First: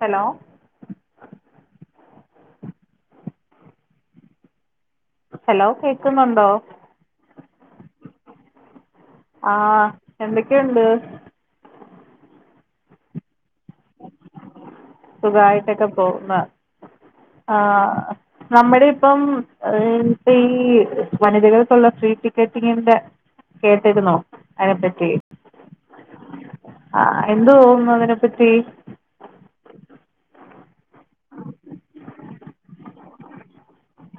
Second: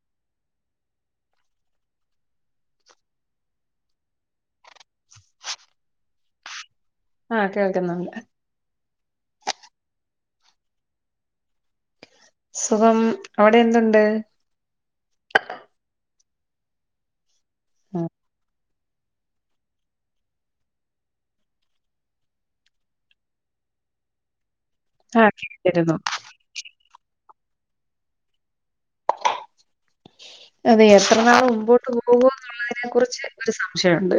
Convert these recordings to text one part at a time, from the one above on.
Hello hello കേക്കുന്നുണ്ടോ ആ കേൾക്കുന്നുണ്ട് ആ എന്തൊക്കെയുണ്ട് സുഖം അവിടെ എന്തുണ്ട് സുഖമായിട്ടൊക്കെ പോകുന്ന ആ നമ്മുടെ ഇപ്പം ഈ വനിതകൾക്കുള്ള ഫ്രീ ടിക്കറ്റിങ്ങിന്റെ കേട്ടിരുന്നോഅതിനെ പറ്റി ആഹ് കേട്ടിരുന്നു ആ എന്ത് തോന്നുന്നു അതിനെപ്പറ്റി അതെ എത്രനാൾ മുമ്പോട്ട് പോകും എന്നുള്ളതിനെ കുറിച്ച് ഒരു സംശയമുണ്ട്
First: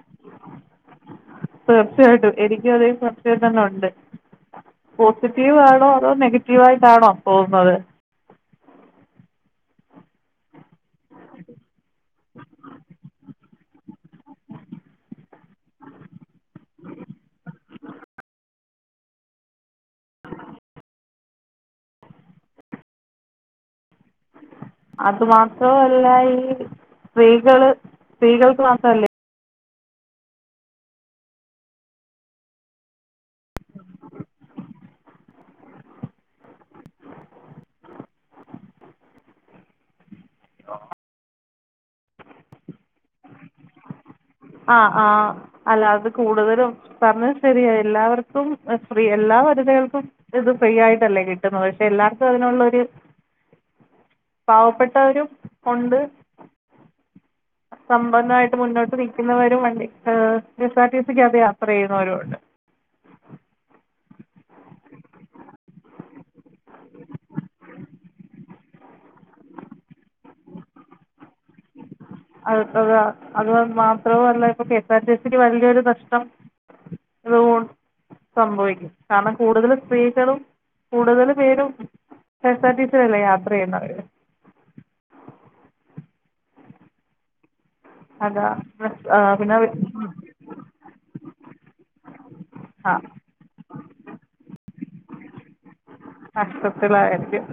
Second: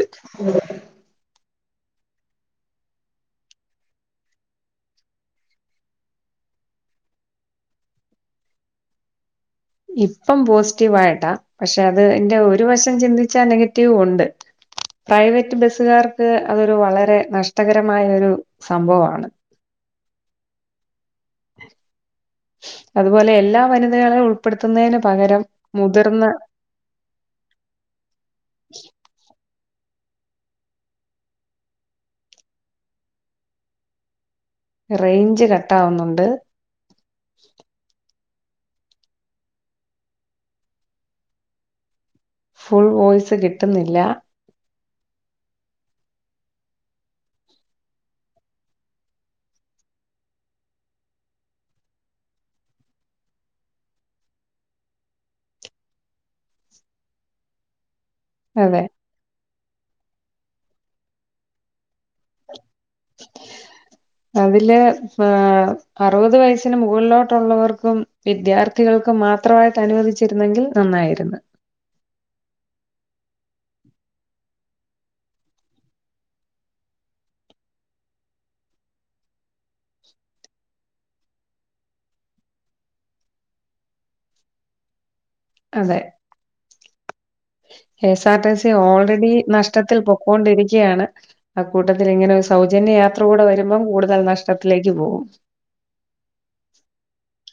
തീർച്ചയായിട്ടും എനിക്കും അതെ തീർച്ചയായിട്ടും തന്നെ ഉണ്ട് പോസിറ്റീവ് ആണോ അതോ നെഗറ്റീവായി ട്ടാണോ തോന്നുന്നത് ആ [unintelligible] ഇപ്പം പോസിറ്റീവായിട്ടാ പക്ഷെ അത് എന്റെ ഒരു വശം ചിന്തിച്ചാ നെഗറ്റീ റ്റീവ് ഉണ്ട് പ്രൈവറ്റ് ബസുകാർക്ക് അതൊരു വളരെ നഷ്ടകരമായ ഒരു സംഭവമാണ് അതുപോലെ എല്ലാവനും വരെയും. ഉൾപ്പെടുത്തുന്നതിന് പകരം മുതിർന്ന സ്ത്രീകള് സ്ത്രീകൾക്ക് മാത്രല്ലേ റെയ്ഞ്ച് കട്ടാവുന്നുണ്ട് ഫുള് വോയ്സ് കിട്ടുന്നില്ല ആ ആ അല്ല അത് കൂടുതലും പറഞ്ഞത് ശരിയായില്ല അവർക്കും ഫ്രീ എല്ലാവർ സ്ത്രീകൾക്കും ഇത് ഫ്രീ ആയിട്ടല്ലേ കിട്ടുന്നത് പക്ഷെ എല്ലാർക്കും അതിനുള്ളൊരു പാവപ്പെട്ടവരും ഒണ്ട് സമ്പന്നമായിട്ട് അതെ മുന്നോട്ട് നിൽക്കുന്നവരും ഒ ണ്ട് ഏ കെ എസ് ആർടി സീക്കകത്ത് യാത്ര ചെയ്യുണോരു ഒണ്ട് അതില് ഹ് അറുപത് വയസിന് മുകളിലോട്ടൊള്ളവർക്കും വിദ്യാർത്ഥി കൾക്കും മാത്രമായിട്ട് അനുവദിച്ചിരുന്നെങ്കിൽ നന്നായിരുന്നു ഉം അത് അതാ അത് മാത്രവു അല്ല ഇപ്പൊ കെ എസ് ആർ ടി സിക്ക് വലിയൊരു നഷ്ടം അത് സംഭവിക്കും കാരണം കൂടുതലും സ്ത്രീകളും കൂടുതൽ പേരും കെ എസ് ആർ ടിസീ യിൽ അല്ലെ യാത്ര ചെയ്യുന്നവര് അതെ K S R T C അതാണ് ഓൾറെഡി നഷ്ടത്തിൽ പിന്നെ പൊക്കൊണ്ടിരിക്കാണ് അക്കൂട്ടത്തിൽ ഇങ്ങനെ ആ സൗജന്യ യാത്ര കൂടെ വരുമ്പം കൂടുതൽ നഷ്ടത്തിലേക്ക് പോകും നഷ്ടത്തിലായിരിക്കും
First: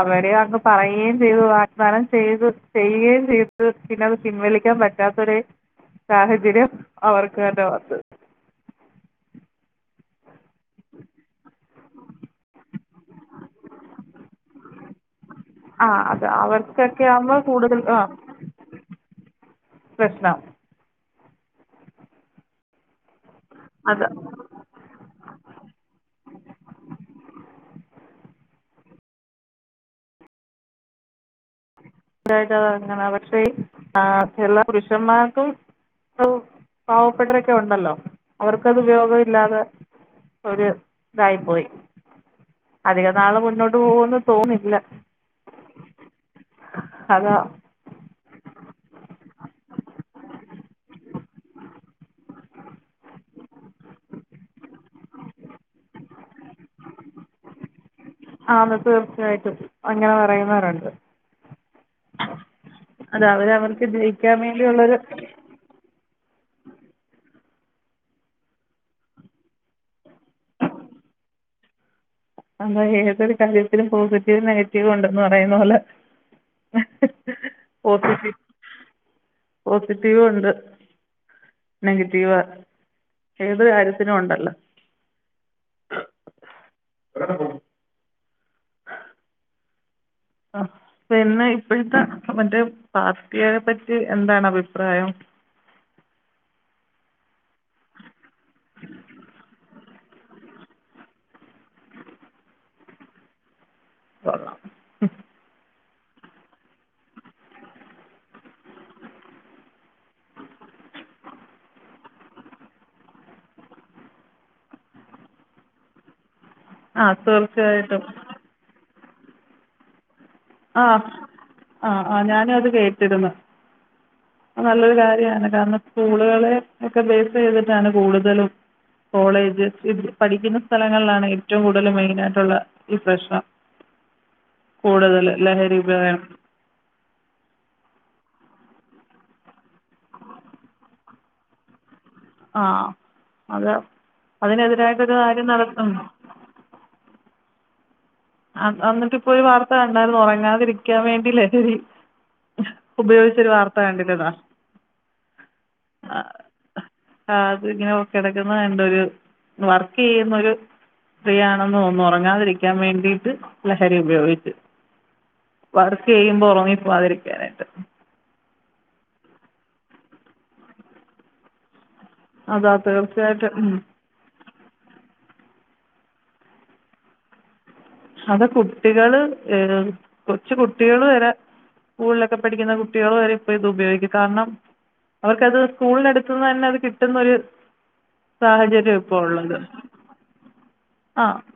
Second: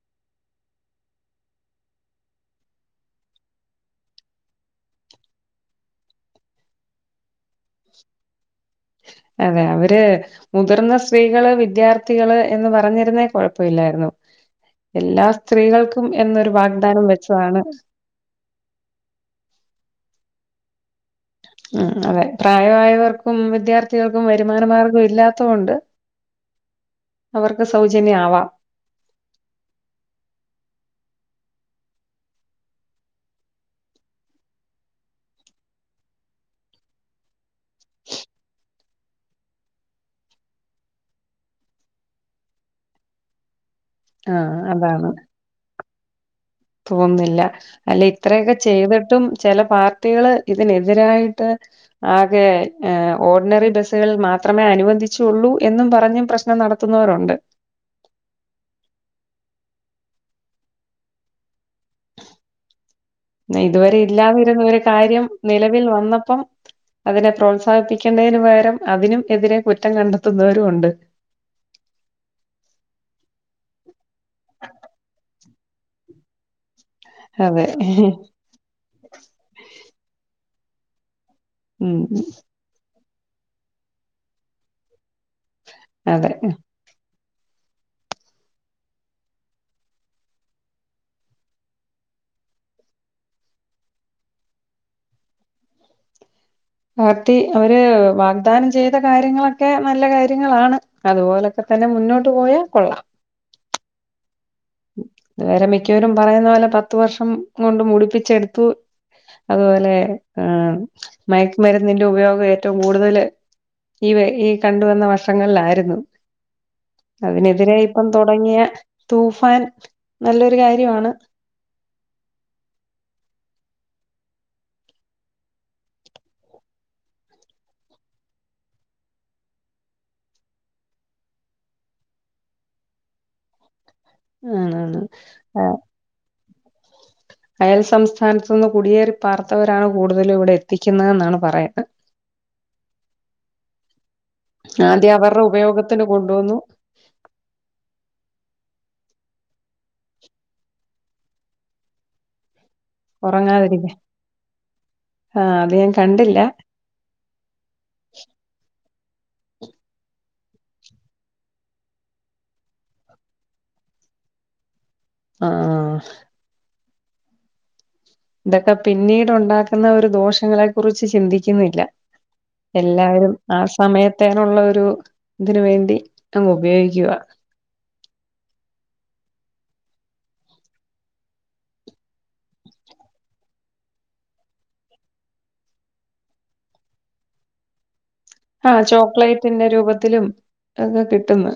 അവര് അങ്ങ് പറയുകയും ചെയ്തു വാഗ്ദാനം ചെയ്തു ചെയ്യ ക്കീം തീർത്തുപിന്നെത് പിൻവലിക്കാൻ പറ്റാത്തൊരെ സാഹചര്യം അവർക്ക് കണ്ടവാത്തത അതെ അവര് മുതിർന്ന സ്ത്രീകള് വിദ്യാർത്ഥികള് എന്ന് പറഞ്ഞ ണേ കൊഴപ്പയില്ലായിരുന്നു എല്ലാ ആ സ്ത്രീകൾക്കും അത് എന്നൊരു അവർക്കൊക്കെ വാഗ്ദാനം ആകുമ്പോൾ വെച്ചതാണ് കൂടുതൽ ആ പ്രശ്നം ഉം അതെ പ്രായമായവർ ക്കും അത് വിദ്യാർത്ഥികൾക്കും വരുമാനമാർഗം ഇല്ലാത്തോണ്ട് അവർക്ക് സൗജന്യയാവാം ഫ്രീ ആയിട്ടാ അങ്ങനെ പക്ഷേ ആ എല്ലാ പുരുഷന്മാർക്കും അവു പാവപ്പെട്ടരൊക്കെ ഉണ്ടല്ലോ അവർക്ക് അത് ഉപയോഗം ഇല്ലാതെ ഒരു തായി പോയി അധിക നാള് മുന്നോ ട്ട് പോവുന്നു ആഹ് തോന്നില്ല അതാണ്. തോന്നുന്നില്ല അല്ല ഇത്രയൊക്കെ ചെയ്തിട്ടും ചില പാർട്ടികള് ഇതിനെതിരായിട്ട് ആകെ ഓർഡിനറി ബസ്സുകളിൽ മാ ത്രമേ അനുവദിച്ചുള്ളൂ എന്നും പറഞ്ഞും പ്രശ്നം നടത്തുന്നവരൊണ്ട് [inaudible] ആന്ന് തീർച്ചയായിട്ടും അങ്ങനെ പറയുന്നവരുണ്ട് അത് ന്നേ അവരവർക്ക് ഇതുവരെ ജയിക്കാൻ ഇല്ലാതിരുന്ന ഒരു വേണ്ടിയുള്ളൊരു കാര്യം നിലവിൽ വന്നപ്പം അതിനെ പ്രോത്സാഹിപ്പിക്കേണ്ടതിന് പകരം അതിനും എതിരെ കുറ്റം കണ്ടെത്തുന്നവരു ഒണ്ട് [inaudible] അതാ ഏതൊരു കാര്യത്തിലും പോസിറ്റീവ് നെഗറ്റീവ് ഉണ്ടന്ന് പറയുന്ന പോലെ അതെ പോസിറ്റീവ് പോസിറ്റീവ് ഒണ്ട് ഉം നെഗറ്റീവ് ഏത് കാര്യത്തിനും ഒണ്ടല്ലോ അതെ [unintelligible] ആ പിന്നെ ഇപ്പോഴത്തെ മറ്റേ പാർട്ടിയെ പറ്റി എന്താണ് അഭിപ്രായം [inaudible] പാർട്ടി അവര് വാഗ്ദാനം ചെയ്ത കാര്യങ്ങളൊക്കെ നല്ല കാര്യങ്ങളാണ് അതുപോലൊക്കെ തന്നെ മുന്നോട്ട് പോയാൽ കൊള്ളാം [inaudible] ഇതുവരെ മിക്കവരും പറയുന്ന പോലെ പത്ത് വർഷം കൊണ്ട് മുടിപ്പിച്ചെടുത്തു അത് പോ ഈ ഈ കണ്ടുവന്ന വർഷങ്ങളിലായിരുന്നു ആ അതിനെതിരെ തീർച്ചയായിട്ടും ഇപ്പം തുടങ്ങിയ തൂഫാൻ നല്ലൊരു ആ കാര്യമാണ് ആഹ് ആ ഞാന അത് കേട്ടിരിന്ന് നല്ലൊരു കാര്യാണ് കാരണം സ്കൂളുകളെ ഒക്കെ ബേസ് ചെയ്തിട്ടാണ് കൂടുതലും കോളേജ് ഈ പഠിക്കുന്ന സ്ഥലങ്ങളിലാണ് ഏറ്റവും കൂടുതൽ മെയിന് ആയിട്ടുള്ള ഈ പ്രശ്നം ആണാണ് [unintelligible] സംസ്ഥാനത്ത് നിന്ന് കുടിയേറി പാർത്തവരാണ് കൂടുതലും ഇവിടെ എത്തിക്കുന്ന എന്നാണ് പറയുന്നത്. ആ അത് അതിനെതിരായിട്ടൊരു ആദ്യം അവരുടെ കാര്യം നടത്തുന്നു. ഉപയോഗത്തിന് കൊണ്ടുവന്നു വന്നിട്ട് ഇപ്പോ ഒരു വാർത്ത കണ്ടായിരുന്നു ഉറങ്ങാതിരിക്കാൻ വേണ്ടി ലഹരി ഉപയോഗിച്ചൊരു വാർത്ത ഉറങ്ങാതിരിക്കാൻ കണ്ടിരിതാ ആഹ് അത് ഞാൻ ആ കണ്ടില്ല ആ അത് ഇങ്ങനെ കിടക്കുന്ന കണ്ടു ഒരു വർക്ക് ചെയ്യുന്നൊരു സ്ത്രീയാണെന്ന് തോന്നു ഉറങ്ങാതിരിക്കാൻ വേണ്ടി ത് ലഹരി ഉപയോഗിച്ചു ആഹ് വർക്ക് ചെയ്യുമ്പോ ഉറങ്ങിപ്പോതിരിക്കാനായിട്ട്. ഇതൊക്കെ പിന്നീട്ണ്ടാക്കുന്ന ഒരു ദോഷങ്ങളെ കുറിച്ച് ചിന്തിക്കുന്നില്ല. അതാ എല്ലാരും തീർച്ചയായിട്ടും ആ ഉം. സമയത്തേനുള്ള ഒരു ഒരു ഇതിന് വേണ്ടി അങ്ങ് ഉപയോഗിക്കുക. അത് കുട്ടികള് ഏ കൊച്ചു കുട്ടികള് വരെ സ്കൂളിലൊക്കെ പഠിക്കുന്ന കുട്ടികൾ വരെ ഇപ്പ ഇത് ഉപയോഗിക്കും കാരണം അവർക്കത് സ്കൂളിനടുത്തുന്ന് തന്നെ അത് കിട്ടുന്നൊരു ആഹ് സാഹചര്യാ ഇപ്പൊ ഉള്ളത് ചോക്ലേറ്റിന്റെ രൂപത്തിലും ഒക്കെ ആഹ കിട്ടുന്ന്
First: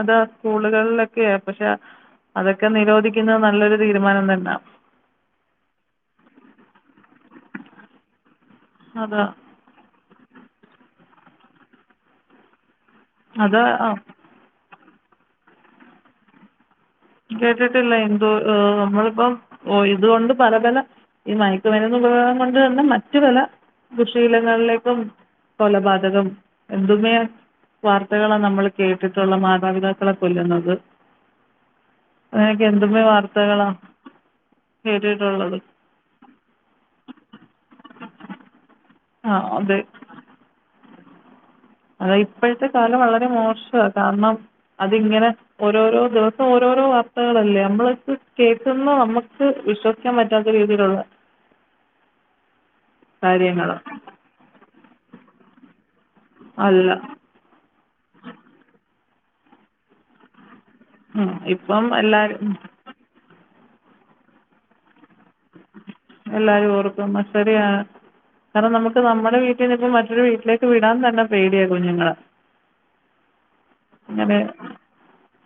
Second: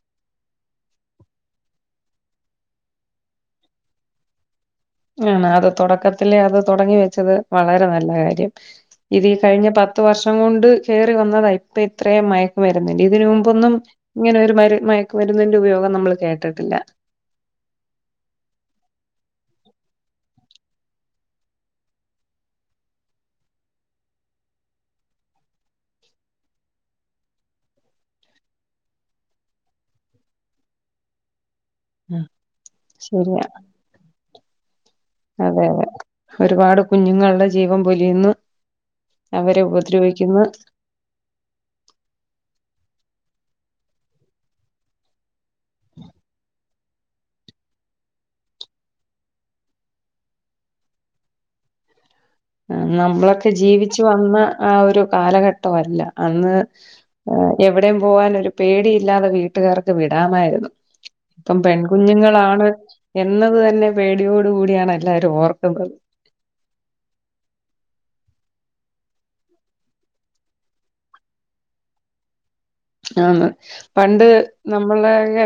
അതാ സ്കൂളുകളിലൊക്കെയ പക്ഷെ അതൊക്കെ നിരോധിക്കുന്നത് നല്ലൊരു തീരുമാനം തന്നാ. ആണ് അത് തുടക്കത്തിലേ അത് തുടങ്ങി വെച്ചത് വളരെ നല്ല കാര്യം. അതാ ഇത് കഴിഞ്ഞ പത്ത് വർഷം കൊണ്ട് കേറി വന്നതാ ഇപ്പ ഇത്രയും മയക്കുമരു [unintelligible] ഇതിന് അത് മുമ്പൊന്നും ആ ഇങ്ങനെ ഒരു മരു മയക്കുമരുന്നിന്റെ ഉപയോഗം നമ്മൾ കേട്ടട്ടില്ല. കേട്ടിട്ടില്ല എന്തോ ഓ നമ്മളിപ്പം ഇതുകൊണ്ട് പല പല ഈ മയക്കുമരുന്ന് ഉപയോഗം കൊണ്ട് തന്നെ മറ്റു പല ദുശീലങ്ങളിലേക്കും കൊലപാതകം എന്തുമയാ വാർത്തകളാണ് നമ്മൾ കേട്ടിട്ടുള്ള മാതാപിതാക്കളെ കൊല്ലുന്നത് അ അങ്ങനെയൊക്കെ എന്തുമേ ശരിയാ വാർത്തകളാണ് കേട്ടിട്ടുള്ളത് അതെ അതെ ഒരുപാട് കുഞ്ഞുങ്ങളുടെ ജീവൻ പൊലിയുന്നു. ആ അവരെ അതെ ഉപദ്രവിക്കുന്ന് അതാ ഇപ്പോഴത്തെ കാലം വളരെ മോശ വാ കാരണം അതിങ്ങനെ ഓരോരോ ദിവസം ഓരോ ഓരോ വാർത്തകളല്ലേ നമ്മള കേൾക്കുന്ന നമ്മുക്ക് വിശ്വസിക്കാൻ പറ്റാത്ത രീതിയിലുള്ള നമ്മളൊക്കെ കാര്യങ്ങളാണ് ജീവിച്ചു വന്ന ആ ഒരു കാലഘട്ടവല്ല അന്ന് അല്ല എവിടെയും പോകാൻ ഒരു പേടിയില്ലാതെ വീട്ടുകാർക്ക് വിടാമായിരുന്നു. ഉം ഇപ്പം എല്ലാവരും ഉം പെൺകുഞ്ഞുങ്ങളാണ് എന്നത് തന്നെ പേടിയോട് കൂടിയാണ് എല്ലാരും ഓർക്കുന്നത് എല്ലാരും ഓർക്കുമ്പ ശരിയാണ് കാരണം നമ്മുക്ക് നമ്മുടെ വീട്ടിനിന്ന് ഇപ്പ മറ്റൊരു വീട്ടിലേക്ക് വിടാൻ തന്നെ പേടിയാ കുഞ്ഞുങ്ങളെ ആന്ന് പണ്ട് ഇങ്ങനെ നമ്മള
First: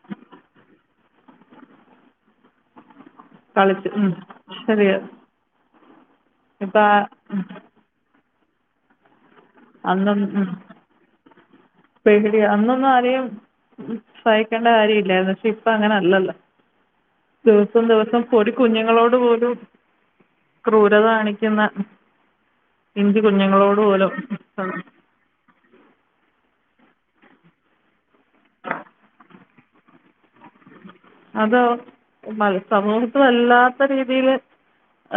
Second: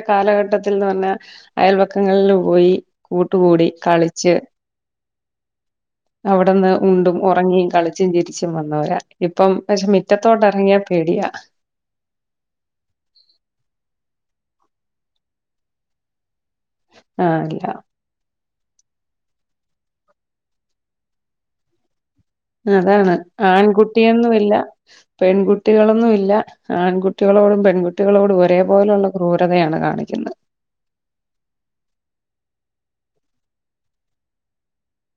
കാലഘട്ടത്തിൽ കഴിഞ്ഞ തന്നെ അയൽപക്കങ്ങളിൽ പോയി കൂട്ടുകൂടി കളിച്ച് ശരിയാണ് അവിട്ന്ന് ഇപ്പം ആ ഉണ്ടും ഉം ഉറങ്ങിയും കളിച്ചും ചിരിച്ചും വന്നവരാ ഇപ്പം പക്ഷെ അന്നൊന്ന് മിറ്റത്തോട്ട് ഉ ഇറങ്ങിയാ പേടിയാ പേടി അന്നൊന്നും ആരെയും സഹിക്കേണ്ട കാര്യം ഇല്ലായിരുന്നു ഇപ്പ അങ്ങനെ അല്ലല്ലോ ആഹ് ഇല്ല ദിവസം ദിവസം ഒരു കുഞ്ഞുങ്ങളോട് പോലും ക്രൂരത കാണിക്കുന്ന അതാണ് പിഞ്ചു കുഞ്ഞുങ്ങളോട് ആൺകുട്ടിയെന്നും ഇല്ല പോലും പെൺകുട്ടികളെന്നും ഇല്ല ല്ല ആൺകുട്ടികളോടും പെൺകുട്ടികളോടും ഒരേപോലെള്ള ക്രൂരതയാണ് കാണിക്കുന്ന അതോ മത് സമൂഹത്ത് വല്ലാത്ത രീതിയില്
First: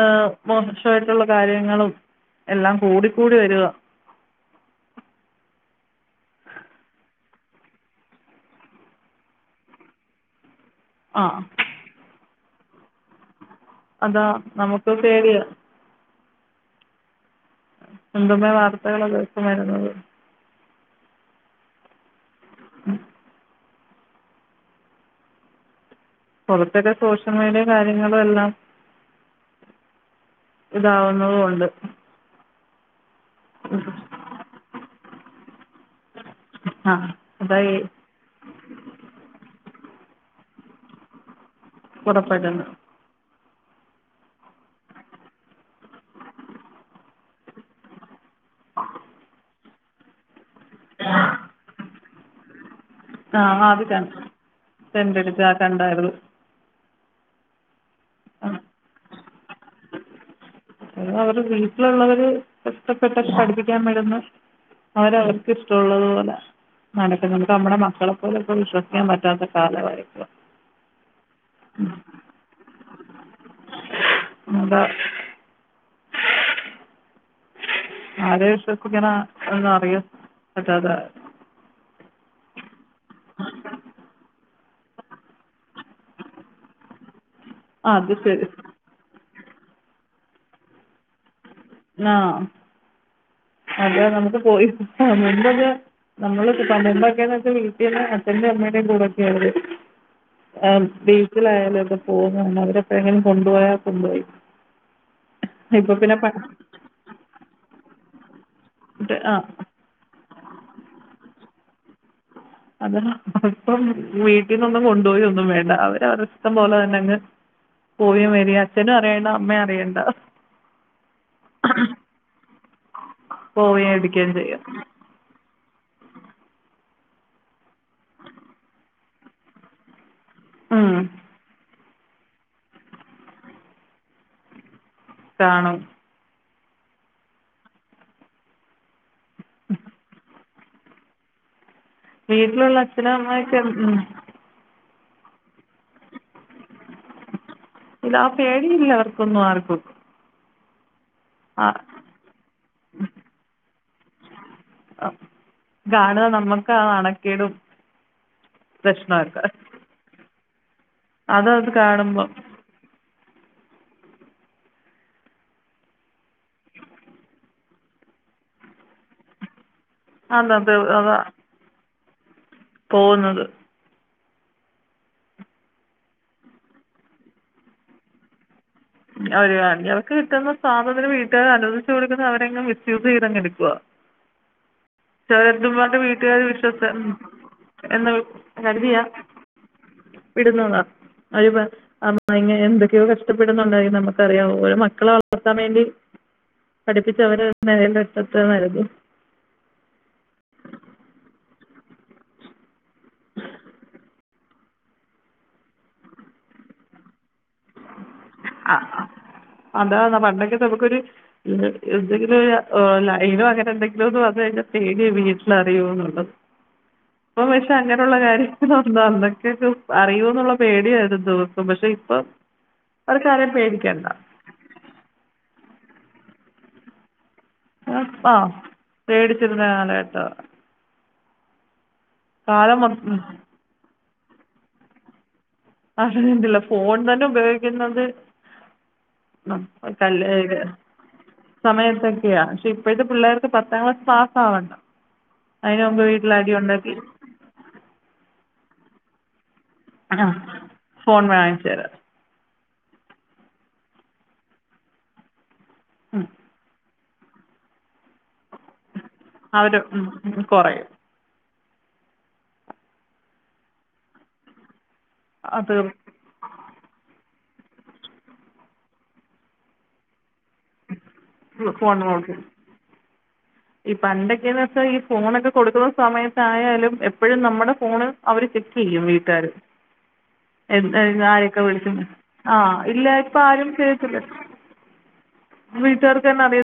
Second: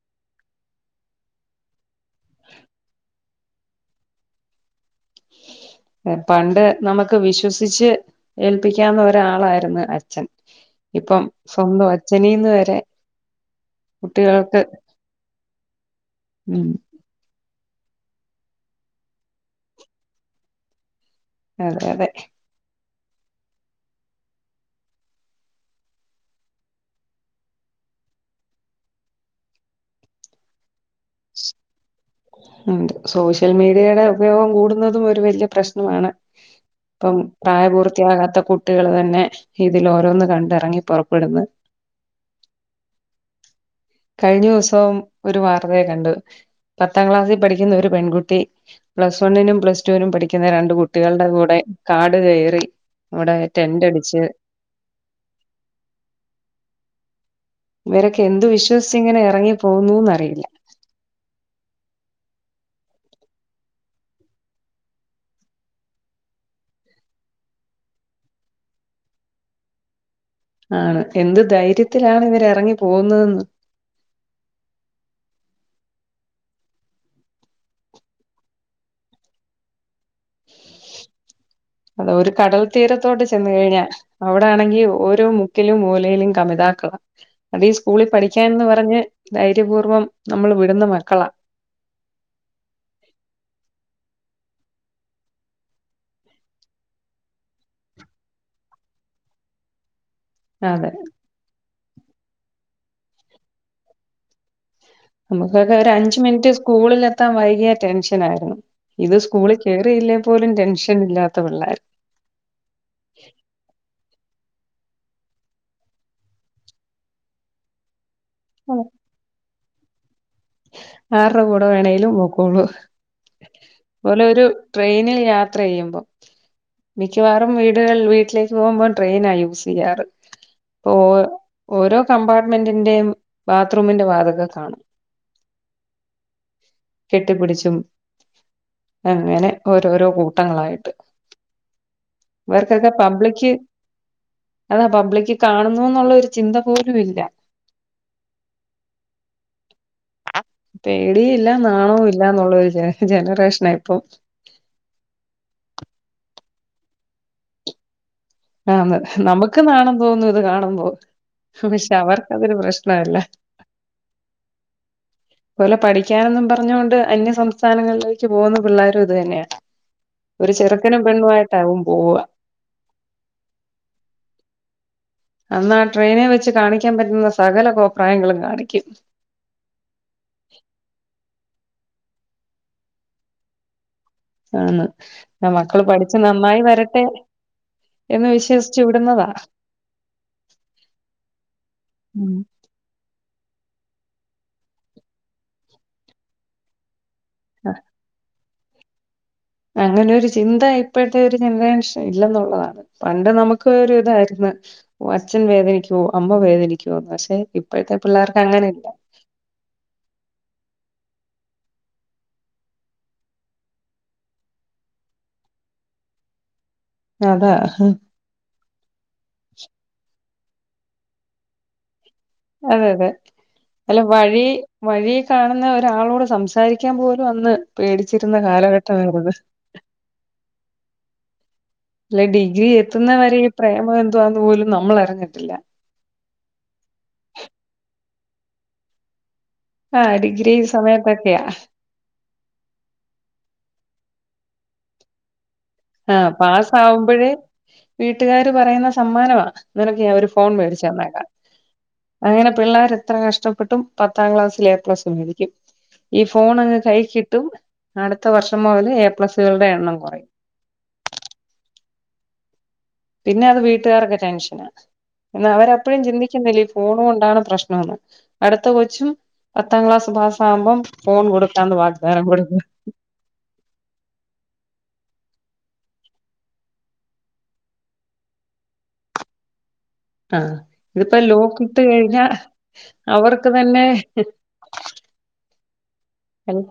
ആ മോശമായിട്ടുള്ള കാര്യങ്ങളും എല്ലാം കൂടിക്കൂടി വരുവാ പണ്ട് നമുക്ക് വിശ്വസിച്ച് ഏൽപ്പിക്കാവുന്ന ഒരാളായിരുന്നു അച്ഛൻ ആ ഇപ്പം സ്വന്തം അഛനീന്ന് വരെ അതാ കുട്ടികൾക്ക് നമുക്ക്പേടിയാ. ഉം എന്തുമേ വാർത്തകളാ ദിവസംവരുന്നത്. അതെ അതെ ഉം കുറച്ചൊക്കെ സോഷ്യൽ മീഡിയെ കാര്യങ്ങളും എല്ലാം ഇതാവുന്നതു കൊണ്ട് ഉണ്ട് സോഷ്യൽ മീഡിയയുടെ ഉപയോഗം കൂടുന്നതും ഒരു വല്ല്യ പ്രശ്നമാണ്. ആ ഇപ്പം അതാണ് ഈ പ്രായപൂർത്തിയാകാത്ത കുട്ടികള് തന്നെ ഇതിലോരോന്ന് കണ്ടറങ്ങി പുറപ്പെടുന്ന് പുറപ്പെട്ട് ണ്ട് കഴിഞ്ഞ ദിവസം ഒരു വാർത്ത ഞാൻ കണ്ടു. പത്താം ക്ലാസ്സിൽ പഠിക്കുന്ന ഒരു പെൺകുട്ടി പ്ലസ് വണ്ണിനും പ്ലസ് ടുവിനും പഠിക്ക ക്കുന്ന രണ്ട് കുട്ടികളുടെ കൂടെ കാട് കയറി അവിടെ ആ ടെന്റ് അതുകണ്ടു അടിച്ച് [unintelligible] ടുത്ത ആ കണ്ടാരുന്നു. ഇവരൊക്കെ എന്ത് വിശ്വസിച്ചിങ്ങനെ എറങ്ങി പോകുന്നുന്നറിയില്ല. അവര് വീട്ടിലുള്ളവര് കഷ്ടപ്പെട്ടാ പഠിപ്പിക്കാൻ വിടുന്നു അവരവർക്ക് ഇഷ്ടള്ളത് പോലെ. നടക്ക് ന്ന് ഇങ്ങട്ട് നമ്മടെ മക്കളെ പോലു ഇപ്പ വിശ്വസിക്കാൻ പറ്റാത്ത കാലവാ ഇപ്പ. ആണ്, എന്ത് ധൈര്യത്തിലാണ് ഇവരെറങ്ങി പോകുന്നതെന്ന്. അതാ. ആരെ വിശ്വസിക്കണം എന്ന് അറിയാൻ പറ്റാത്ത ഒര്കടൽ തീരത്തോട്ടു ചെന്ന് കഴിഞ്ഞാൽ അവിടാണെങ്കി ഓരോ മുക്കിലും മൂലയിലും കമിതാക്കളാ. അതീ ആ സ്കൂളിൽ അത് ശരി പഠിക്കാനെന്ന് പറഞ്ഞ് ധൈര്യപൂർവ്വം നമ്മൾ വിടുന്ന മക്കളാ. ആ അത് നമുക്ക് പോയി വരുന്നത് നമ്മളൊക്കെ പണ്ടന്തൊക്കെ നെച്ചാ വീട്ടീന്ന് അച്ന്റെയും അമ്മയുടെയും കൂടെ ഒക്കെയ ആ അതെ ബീച്ചിലായാലും ഒക്കെ പോകു ന്നെ അവരെപ്പഴെങ്ങാനും കൊണ്ടു പോയാ കൊണ്ടുപോയി. നമുക്കൊക്കെ ഒരു ഇപ്പോൾ പിന്നെ അഞ്ചു പ മിനിറ്റ് സ്കൂളിലെത്താൻ വൈകിയാ ടെൻഷനാരുന്നു. ഇത് ആ സ്കൂളിൽ കേറിയില്ലേ പോലും ടെൻഷൻ ഇല്ലാത്ത പിള്ളാര്. അതാ ഇപ്പം വീട്ടീന്നൊന്നും കൊണ്ടൊ യൊന്നും വേണ്ട അവരവരുടെ ഇഷ്ടം പോലെ തന്നെ അങ്ങ് പോയി വരാ അച്ഛനും അറിയണ്ട അമ്മയും അറിയണ്ട. ആരുടെ കൂടെ വേണേലും പൊക്കോളും. പോവുകയും ഓല് എടുക്കുകയും ഒരു ചെയ്യും ട്രെയ്നിൽ യാ ത്ര ചെയ്യുമ്പം, മിക്കവാറും വീടുകളി വീട്ടിലേക്ക് പോകുമ്പം ട്രെയിനാ യൂസ് ചെയ്യാറ് ഉം ഇപ്പോ ഓരോ കമ്പാർട്ട്മെന്റിന്റെയും ബാത്റൂമിന്റെ വാതുക്കെ കാണും കാണും. കെട്ടിപിടിച്ചും അങ്ങനെ ഓരോരോ കൂ ട്ടങ്ങളായിട്ട് വീട്ടിലുള്ള ഇവർക്കൊക്കെ അച്ഛനും പബ്ലിക്ക് അമ്മയൊക്കെ ഉം അ പബ്ലിക്ക് കാണുന്നു എന്നുള്ള ഒരു ചിന്ത പോലും ഇല്ല. ഇല്ലാ പേടിയില്ല അവർക്കൊന്നും ആർക്കും. പേടീം ഇല്ല ആ നാണോം ഇല്ല എന്നുള്ളരു ജ ജനറേഷന ഇപ്പൊ. അ കാണുന്ന നമ്മക്കാ നാണക്കേടും. അതേ പ്രശ്നമൊക്കെ നമുക്ക് നാണം തോന്നും ഇത് കാണുമ്പോ. അതത് പക്ഷെ കാണുമ്പം അവർക്കതൊരു പ്രശ്നമല്ല. [inaudible] പോലെ പഠിക്കാനെന്നും പറഞ്ഞോണ്ട് അന്യസംസ്ഥാനങ്ങളിലേക്ക് പോകുന്ന പിള്ളേരും ഇത് തന്നെയാ. ഒരു അതത് ചെറുക്കനും പെണ്ണു ആയിട്ടാവും പോവ്വ പോന്നത് അന്നാ ആ ട്രെയിനെ വെച്ച് കാണിക്കാൻ പറ്റുന്ന സകല കോപ്രായങ്ങളും കാണിക്കും ഒരു അന്ത്യാവക്ക് കിട്ടുന്ന സാധനം വേടി ട്ട് അനുവദ്ച്ച് കൊടുത്തപ്പം അവനങ്ങ് മിസ്യൂസ് ചെയ്തങ്ങെടുക്കുവാ ആണ് മക്കള് ചെലേത്തുന്മാരുടെ പഠിച്ച് വീട്ടുകാര് നന്നായി വിശ്വസ്ച് വരട്ടെ എന്നലൾ എന്ന് വിശ്വസിച്ച് കരുതിയാ വിടുന്നതാ വിടുന്നതാ അവ്ര് പറ് അമ്മായമ്മയെ എന്തൊക്കെയോ കഷ്ടപ്പെ പ്പെടുന്നുണ്ട് യെന്നമുക്കറിയാവോ ഓരോ മക്കളെ വള ർത്താൻ വേണ്ടി പഠിപ്പിച്ചവരെ നെലേലെത്താ ഇത്രനരഗു അങ്ങനെ ഒരു ചിന്ത ഇപ്പഴ്ത്തെ ഒരു ജനറേഷൻ ഇല്ലെന്നുള്ളതാണ് പണ്ട് നമുക്ക് ഒരുഇതാരുന്നു അച്ഛൻ വേദനിക്കുവോ അമ്മ വേദനിക്കുവോന്ന് പക്ഷെ ഇപ്പഴ്ത്തെ ആ അതാന്ന് പണ്ടൊക്കെ നമുക്കൊരു ന്താ എന്തെങ്കിലും ഒര് ഒ ലൈനോ അങ്ങനെ എന്തെങ്കിലുഒന്ന് വന്ന് കഴിഞ്ഞാ പേടിയാ വീട്ട്ലറിയോന്ന് പം ഇപ്പ അതാ പക്ഷെ അങ്ങനൊള്ള കാര്യങ്ങളോ സൊന്താമ്മക്കെക്കെ അറിയോന്നുള്ള പേടിയാരുന്നു ദിവസം പക്ഷെ ഇപ്പൊ അതെ അതെ അല്ല വഴി വഴീക്കാണുന്ന ഒരാളോട് സംസാരിക്കാൻ പോലു വന്ന് ആ പേടിച്ചിരുന്ന കാലഘട്ടാരുന്നത് പേടിച്ചിരുന്ന കാലഘട്ടമാണ് അല്ലെ ഡിഗ്രി കാലം മൊത്തം എത്തുന്നവരെ ഈ പ്രേമം എന്തുവാന്ന് പോലും നമ്മളറിഞ്ഞിട്ടില്ല അയ്ൻ്റല്ല ഫോൺ തന്നെ ഉപയോഗിക്കുന്നത് അപ് ആ ഡിഗ്രി കല്ലേഗ് സമയത്തൊക്കെയാ. സമയത്തൊക്കെയാ പക്ഷെ ഇപ്പഴ്ത്തെ പിള്ളേർക്ക് പത്താം ക്ലാസ് പാസ് ആവണ്ട ആഹ് പാസ്സാവുമ്പോഴേ വീട്ടുകാാര് പറയുന്ന സമ്മാനവാണ് നിനക്ക്ഞാ ആ ഒരു ഫോൺ മേടിച്ചു ഫോൺ തന്നേക്കാം വാങ്ങിച്ച് തരാം അങ്ങനെ പിള്ളാരെത്ര കഷ്ടപ്പെട്ടും പത്താം ക്ലാസ്സിൽ എ പ്ല മേടിക്കും ഈ ഫോണൊക്കെ കൈ കിട്ടും അടുത്ത വർഷം മൊതല് എ പ്ലസുകളുടെ അവർ എണ്ണം കൊറയും കുറയും പിന്നെ അത് വീട്ടുകാർക്ക് ടെൻഷനാ എന്നാ അത് അവരപ്പോഴും ചിന്തിക്കുന്നില്ല ഈ ഫോൺ കൊണ്ടാണ് പ്രശ്നമെന്ന് അടുത്ത കൊച്ചും പത്താം ക്ലാസ്സ് പാസ്സാ പാമ്പും ഫോൺ കൊടുക്കാന്ന് ഫോൺ വാഗ്ദാനം നോക്കും കൊടുക്കാ ഈ പണ്ടൊക്കെന്ന്വച്ചാ ഈ ഫോണൊക്കെ കൊടുക്കുന്ന സമയത്തായാലും എപ്പഴും നമ്മുടെ ഫോണ് അവര് ചെ ക്കെയ്യും വീട്ട്കാര് ആഹ് ഇതിപ്പോ എട്ത്തഴിഞ്ഞ് ആരെയൊക്കെ ലോക്ക് ഇട്ട് വിളിച്ചൂന്ന് കഴിഞ്ഞാൽ ആഹ് ഇല്ല ഇപ്പ അവർക്ക് ആരും തന്നെ ചെയ്യത്തില്ല വീട്ടാർക്ക്തന്നറിയ